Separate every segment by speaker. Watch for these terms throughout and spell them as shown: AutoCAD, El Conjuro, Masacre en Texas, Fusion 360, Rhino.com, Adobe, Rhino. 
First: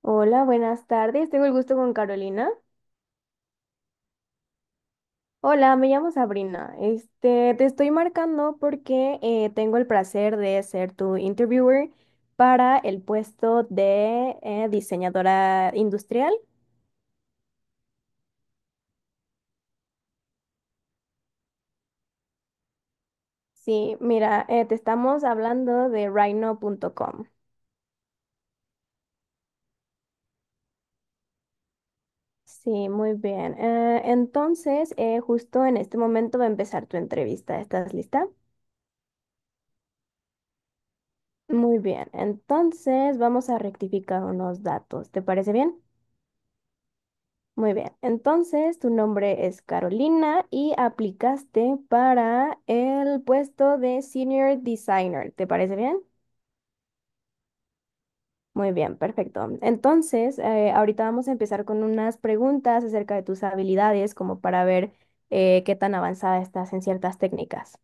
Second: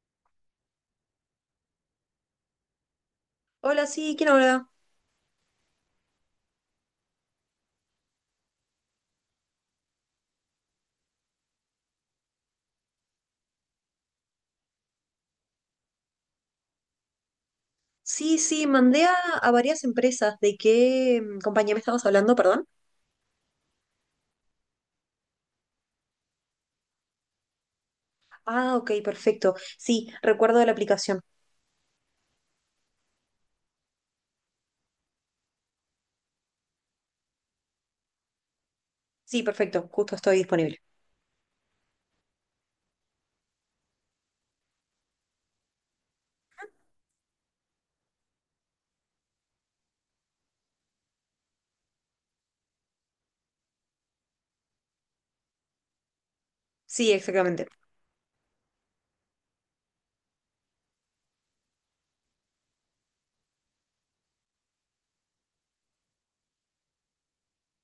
Speaker 1: Hola, buenas tardes. Tengo el gusto con Carolina.
Speaker 2: Hola, sí, ¿quién habla?
Speaker 1: Hola, me llamo Sabrina. Este, te estoy marcando porque tengo el placer de ser tu interviewer para el puesto de diseñadora industrial.
Speaker 2: Sí, sí, mandé a varias empresas. ¿De qué compañía me estabas hablando, perdón?
Speaker 1: Sí, mira, te estamos hablando de Rhino.com.
Speaker 2: Ah, ok, perfecto. Sí, recuerdo de la aplicación.
Speaker 1: Sí, muy bien. Entonces, justo en este momento va a empezar tu entrevista. ¿Estás lista?
Speaker 2: Sí, perfecto, justo estoy disponible.
Speaker 1: Muy bien. Entonces, vamos a rectificar unos datos. ¿Te parece bien? Muy bien, entonces tu nombre es Carolina y aplicaste para el puesto de Senior Designer. ¿Te parece bien?
Speaker 2: Sí, exactamente.
Speaker 1: Muy bien, perfecto. Entonces, ahorita vamos a empezar con unas preguntas acerca de tus habilidades, como para ver qué tan avanzada estás en ciertas técnicas.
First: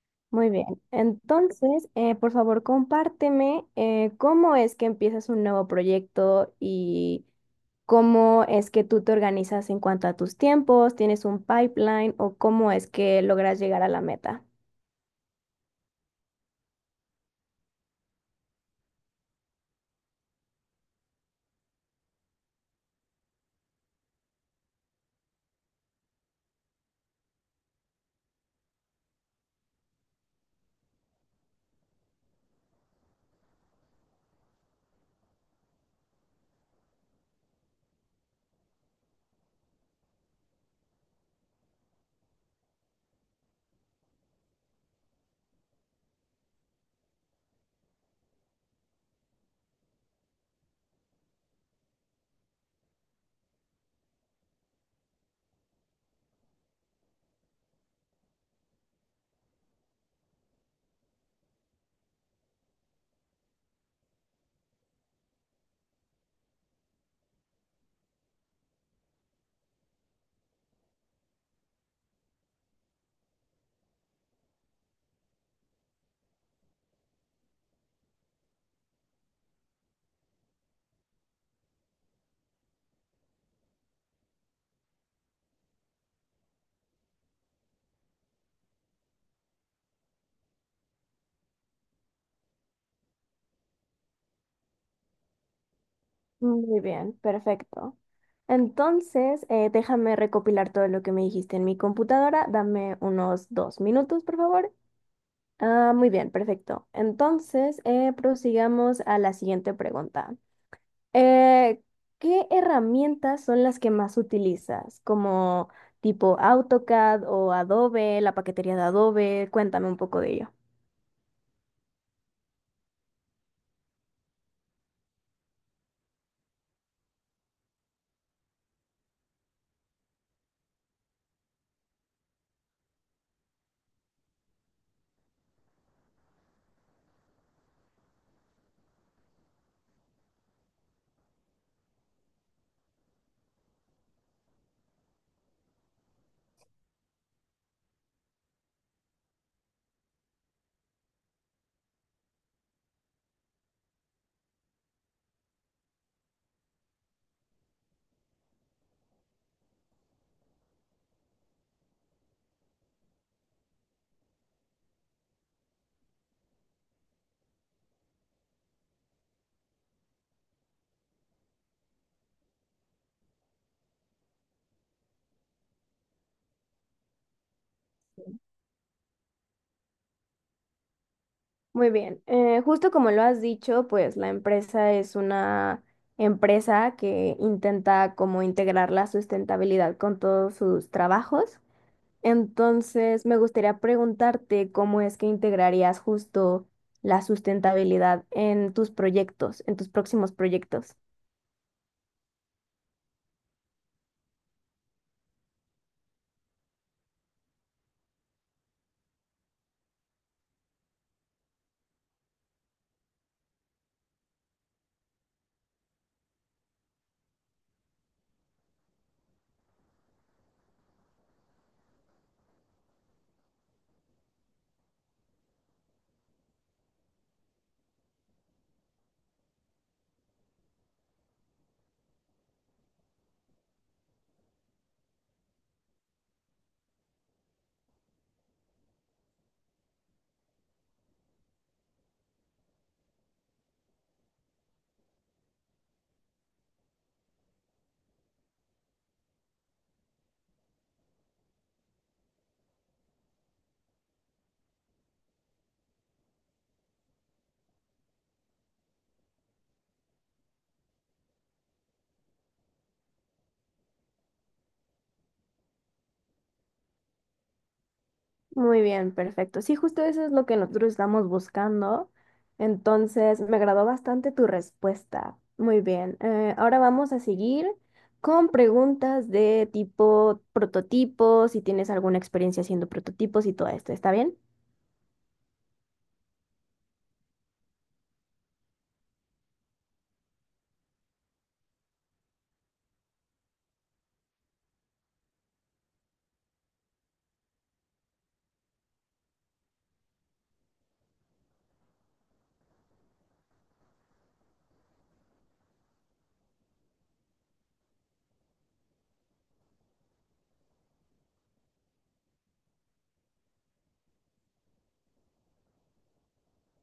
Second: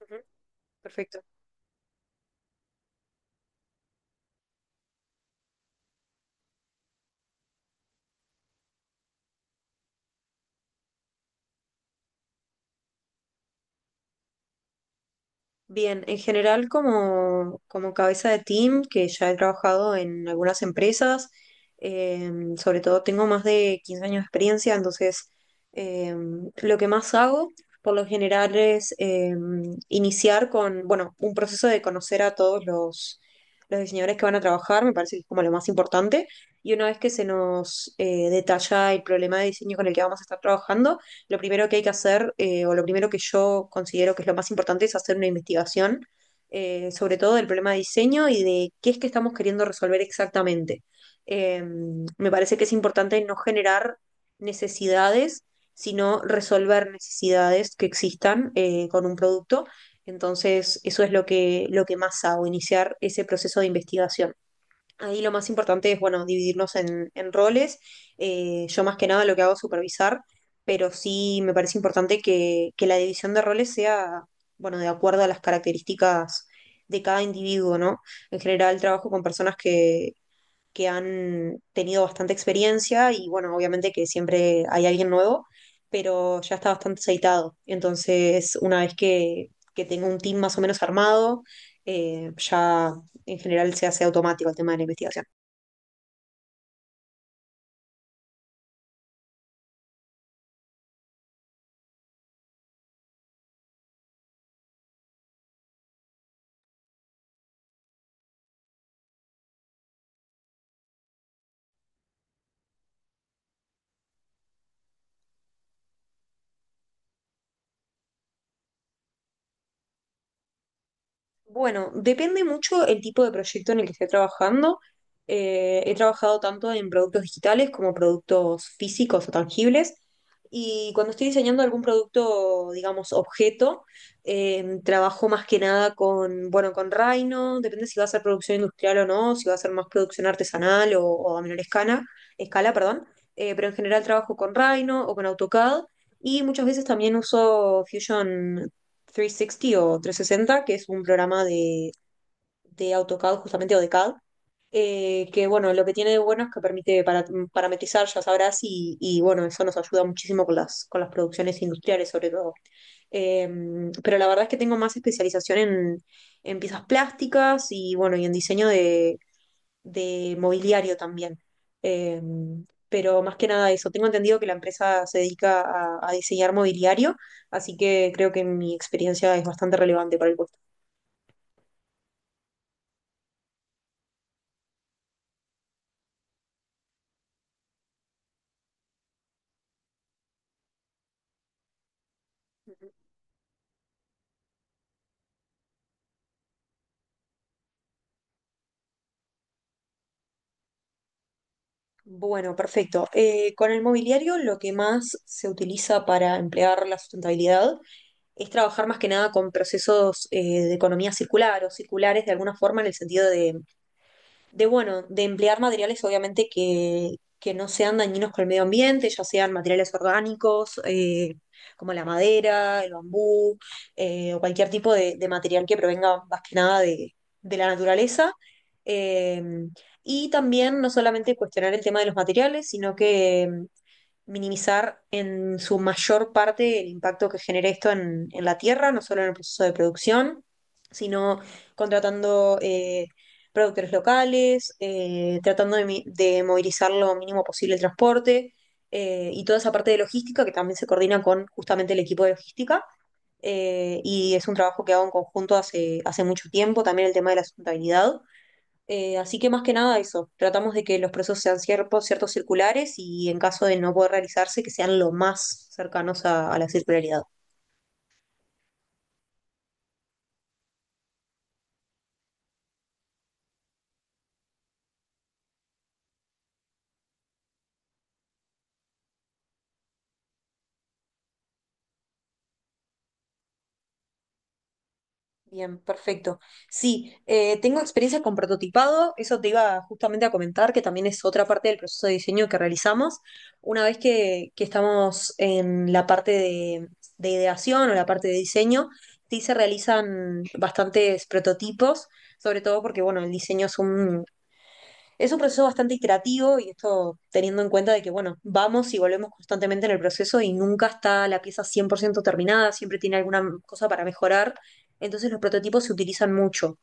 Speaker 2: Ujú.
Speaker 1: Muy bien.
Speaker 2: Perfecto.
Speaker 1: Entonces, por favor, compárteme cómo es que empiezas un nuevo proyecto y cómo es que tú te organizas en cuanto a tus tiempos, tienes un pipeline o cómo es que logras llegar a la meta.
Speaker 2: Bien, en general como cabeza de team, que ya he trabajado en algunas empresas, eh, sobre todo tengo más de 15 años de experiencia. Entonces, eh, lo que más hago por lo general es iniciar con, bueno, un proceso de conocer a todos los diseñadores que van a trabajar. Me parece que es como lo más importante, y una vez que se nos detalla el problema de diseño con el que vamos a estar trabajando, lo primero que hay que hacer, o lo primero que yo considero que es lo más importante, es hacer una investigación, sobre todo del problema de diseño y de qué es que estamos queriendo resolver exactamente. Eh, Me parece que es importante no generar necesidades, sino resolver necesidades que existan con un producto. Entonces, eso es lo que más hago, iniciar ese proceso de investigación. Ahí lo más importante es, bueno, dividirnos en roles. Yo más que nada lo que hago es supervisar, pero sí me parece importante que la división de roles sea, bueno, de acuerdo a las características de cada individuo, ¿no? En general trabajo con personas que han tenido bastante experiencia y, bueno, obviamente que siempre hay alguien nuevo, pero ya está bastante aceitado. Entonces, una vez que tengo un team más o menos armado, ya en general se hace automático el tema de la investigación.
Speaker 1: Muy bien, perfecto. Entonces, déjame recopilar todo lo que me dijiste en mi computadora. Dame unos 2 minutos, por favor. Ah, muy bien, perfecto. Entonces, prosigamos a la siguiente pregunta. Eh, ¿Qué herramientas son las que más utilizas? Como tipo AutoCAD o Adobe, la paquetería de Adobe. Cuéntame un poco de ello.
Speaker 2: Bueno, depende mucho el tipo de proyecto en el que esté trabajando. He trabajado tanto en productos digitales como productos físicos o tangibles. Y cuando estoy diseñando algún producto, digamos, objeto, trabajo más que nada bueno, con Rhino, depende si va a ser producción industrial o no, si va a ser más producción artesanal o a menor escala, escala, perdón. Pero en general trabajo con Rhino o con AutoCAD, y muchas veces también uso Fusion 360 o 360, que es un programa de AutoCAD justamente o de CAD. Que, bueno, lo que tiene de bueno es que permite parametrizar, ya sabrás, y, bueno, eso nos ayuda muchísimo con las producciones industriales sobre todo. Eh, pero la verdad es que tengo más especialización en piezas plásticas y, bueno, y en diseño de mobiliario también. Eh, pero más que nada eso, tengo entendido que la empresa se dedica a diseñar mobiliario, así que creo que mi experiencia es bastante relevante para el puesto.
Speaker 1: Muy bien, justo como lo has dicho, pues la empresa es una empresa que intenta como integrar la sustentabilidad con todos sus trabajos. Entonces, me gustaría preguntarte cómo es que integrarías justo la sustentabilidad en tus proyectos, en tus próximos proyectos.
Speaker 2: Bueno, perfecto. Con el mobiliario lo que más se utiliza para emplear la sustentabilidad es trabajar más que nada con procesos de economía circular o circulares de alguna forma, en el sentido de emplear materiales obviamente que no sean dañinos con el medio ambiente, ya sean materiales orgánicos, como la madera, el bambú, o cualquier tipo de material que provenga más que nada de la naturaleza. Eh, y también no solamente cuestionar el tema de los materiales, sino que minimizar en su mayor parte el impacto que genere esto en la tierra, no solo en el proceso de producción, sino contratando productores locales, tratando de movilizar lo mínimo posible el transporte y toda esa parte de logística que también se coordina con justamente el equipo de logística, y es un trabajo que hago en conjunto hace, hace mucho tiempo, también el tema de la sustentabilidad. Así que más que nada eso, tratamos de que los procesos sean ciertos, ciertos circulares, y en caso de no poder realizarse, que sean lo más cercanos a la circularidad.
Speaker 1: Muy bien, perfecto. Sí, justo eso es lo que nosotros estamos buscando. Entonces, me agradó bastante tu respuesta. Muy bien. Ahora vamos a seguir con preguntas de tipo prototipos, si tienes alguna experiencia haciendo prototipos y todo esto. ¿Está bien?
Speaker 2: Bien, perfecto. Sí, tengo experiencia con prototipado, eso te iba justamente a comentar, que también es otra parte del proceso de diseño que realizamos. Una vez que estamos en la parte de ideación o la parte de diseño, sí se realizan bastantes prototipos, sobre todo porque, bueno, el diseño es un proceso bastante iterativo, y esto teniendo en cuenta de que, bueno, vamos y volvemos constantemente en el proceso y nunca está la pieza 100% terminada, siempre tiene alguna cosa para mejorar. Entonces los prototipos se utilizan mucho.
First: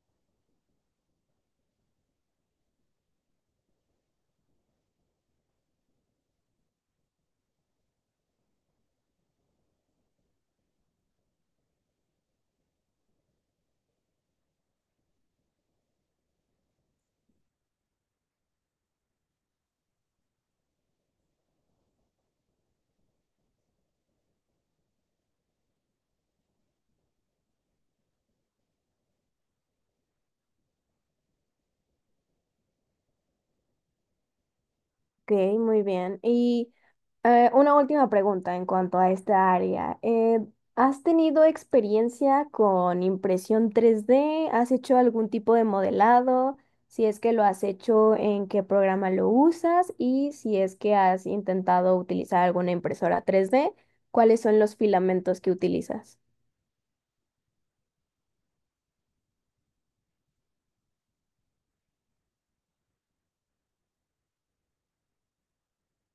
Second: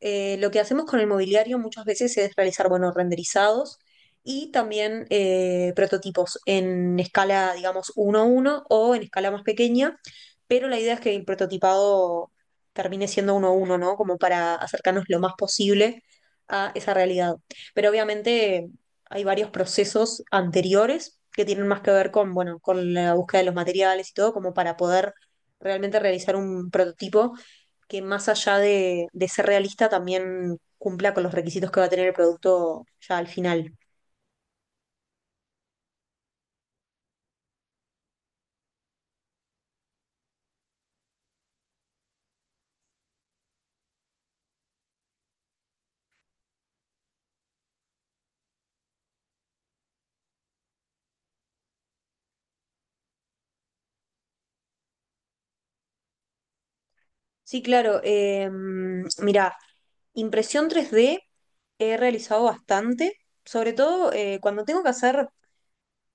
Speaker 2: Lo que hacemos con el mobiliario muchas veces es realizar, bueno, renderizados, y también prototipos en escala, digamos, uno a uno o en escala más pequeña, pero la idea es que el prototipado termine siendo uno a uno, ¿no? Como para acercarnos lo más posible a esa realidad. Pero obviamente hay varios procesos anteriores que tienen más que ver con, bueno, con la búsqueda de los materiales y todo, como para poder realmente realizar un prototipo que, más allá de ser realista, también cumpla con los requisitos que va a tener el producto ya al final.
Speaker 1: Ok, muy bien. Y una última pregunta en cuanto a esta área. ¿Has tenido experiencia con impresión 3D? ¿Has hecho algún tipo de modelado? Si es que lo has hecho, ¿en qué programa lo usas? Y si es que has intentado utilizar alguna impresora 3D, ¿cuáles son los filamentos que utilizas?
Speaker 2: Sí, claro. Mira, impresión 3D he realizado bastante, sobre todo cuando tengo que hacer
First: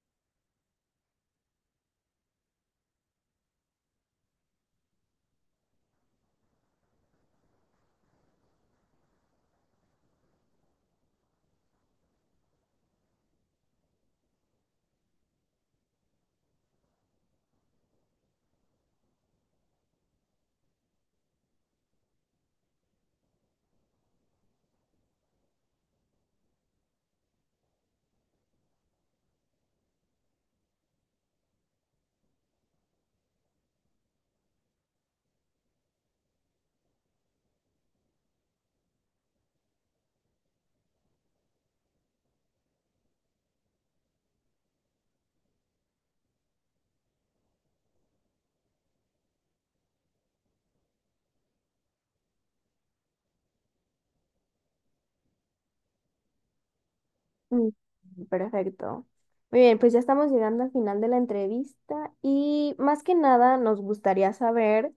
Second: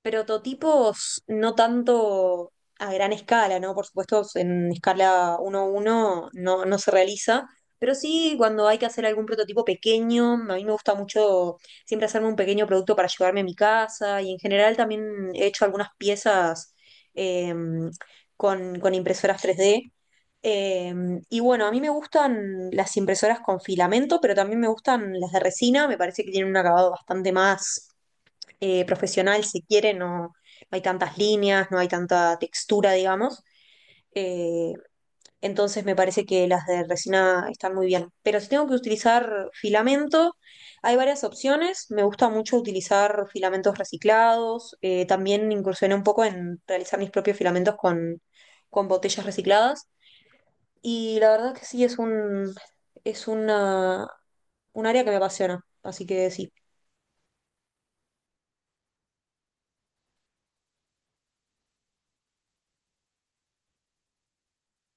Speaker 2: prototipos no tanto a gran escala, ¿no? Por supuesto, en escala uno a uno no se realiza, pero sí cuando hay que hacer algún prototipo pequeño. A mí me gusta mucho siempre hacerme un pequeño producto para llevarme a mi casa, y en general también he hecho algunas piezas, eh, con, impresoras 3D. Eh, y, bueno, a mí me gustan las impresoras con filamento, pero también me gustan las de resina. Me parece que tienen un acabado bastante más profesional, si quiere, no hay tantas líneas, no hay tanta textura, digamos. Eh, entonces me parece que las de resina están muy bien. Pero si tengo que utilizar filamento, hay varias opciones. Me gusta mucho utilizar filamentos reciclados. También incursioné un poco en realizar mis propios filamentos con, botellas recicladas. Y la verdad que sí, es un, es una, un área que me apasiona. Así que sí.
Speaker 1: Mm, Perfecto. Muy bien, pues ya estamos llegando al final de la entrevista y más que nada nos gustaría saber,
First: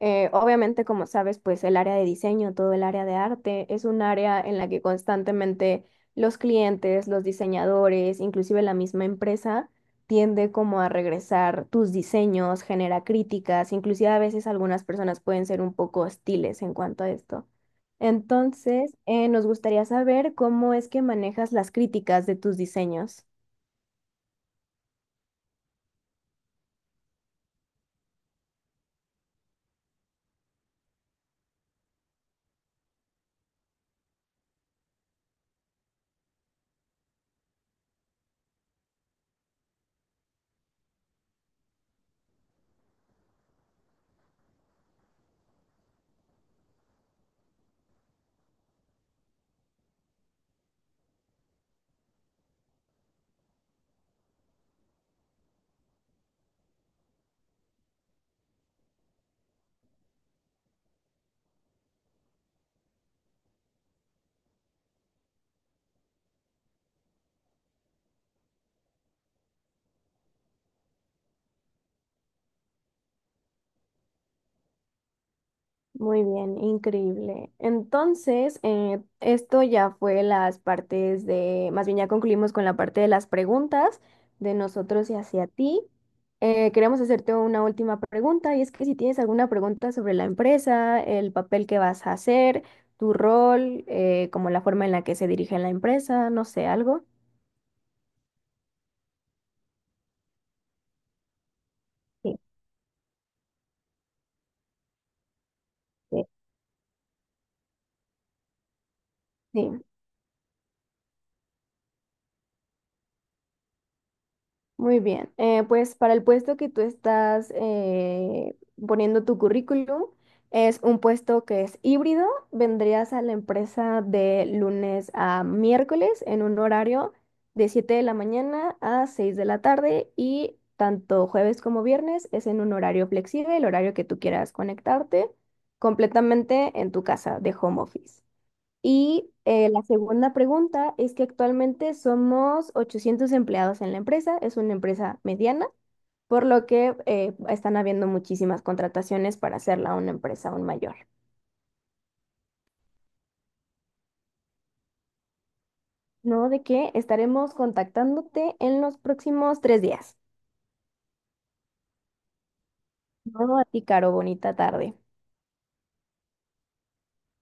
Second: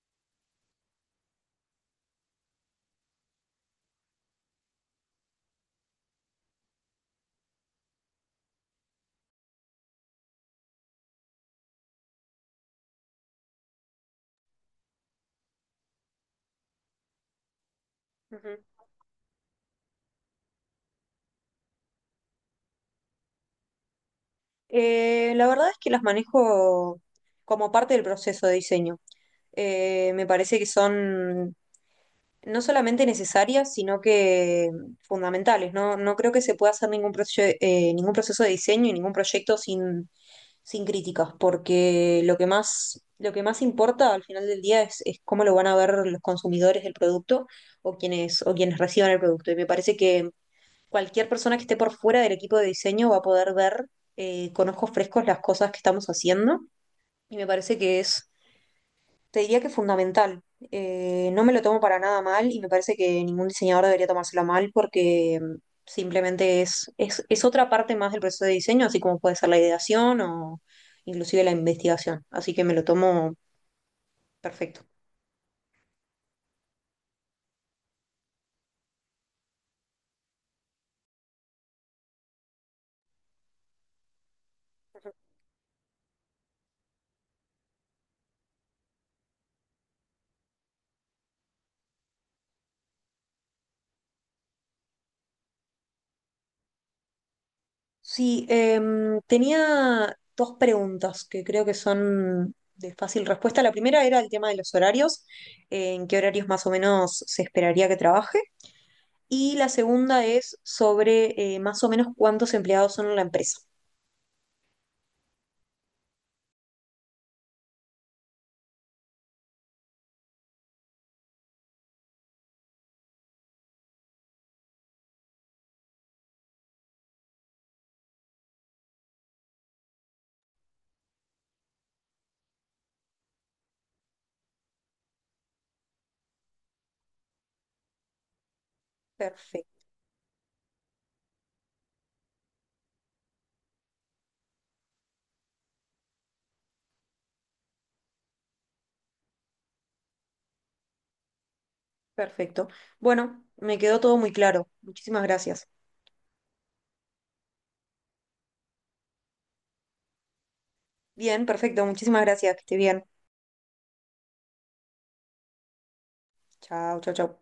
Speaker 1: obviamente como sabes, pues el área de diseño, todo el área de arte es un área en la que constantemente los clientes, los diseñadores, inclusive la misma empresa tiende como a regresar tus diseños, genera críticas, inclusive a veces algunas personas pueden ser un poco hostiles en cuanto a esto.
Speaker 2: Ujú.
Speaker 1: Entonces, nos gustaría saber cómo es que manejas las críticas de tus diseños.
Speaker 2: La verdad es que las manejo como parte del proceso de diseño. Me parece que son no solamente necesarias, sino que fundamentales. No, no creo que se pueda hacer ningún, ningún proceso de diseño y ningún proyecto sin críticas, porque lo que más importa al final del día es cómo lo van a ver los consumidores del producto, o quienes reciban el producto. Y me parece que cualquier persona que esté por fuera del equipo de diseño va a poder ver con ojos frescos las cosas que estamos haciendo, y me parece que te diría que fundamental. No me lo tomo para nada mal, y me parece que ningún diseñador debería tomárselo mal, porque simplemente es otra parte más del proceso de diseño, así como puede ser la ideación o inclusive la investigación. Así que me lo tomo perfecto.
Speaker 1: Muy bien, increíble. Entonces, esto ya fue las partes de, más bien ya concluimos con la parte de las preguntas de nosotros y hacia ti. Queremos hacerte una última pregunta y es que si tienes alguna pregunta sobre la empresa, el papel que vas a hacer, tu rol, como la forma en la que se dirige la empresa, no sé, algo.
Speaker 2: Sí, tenía dos preguntas que creo que
Speaker 1: Sí,
Speaker 2: son de fácil respuesta. La primera era el tema de los horarios, en qué
Speaker 1: sí.
Speaker 2: horarios más o menos se esperaría que trabaje. Y la
Speaker 1: Sí.
Speaker 2: segunda es sobre más o menos cuántos empleados son en la empresa.
Speaker 1: Muy bien, pues para el puesto que tú estás poniendo tu currículum, es un puesto que es híbrido. Vendrías a la empresa de lunes a miércoles en un horario de 7 de la mañana a 6 de la tarde y tanto jueves como viernes es en un horario flexible, el horario que tú quieras conectarte completamente en tu casa de home office. Y
Speaker 2: Perfecto,
Speaker 1: la segunda pregunta es que actualmente somos 800 empleados en la empresa, es una empresa mediana, por lo que están habiendo muchísimas contrataciones para hacerla una empresa aún mayor.
Speaker 2: perfecto. Bueno, me quedó todo muy claro. Muchísimas gracias.
Speaker 1: No, de que estaremos contactándote en los próximos 3 días.
Speaker 2: Bien, perfecto, muchísimas gracias. Que esté bien.
Speaker 1: No, a ti, Caro, bonita tarde.
Speaker 2: Chao, chao, chao.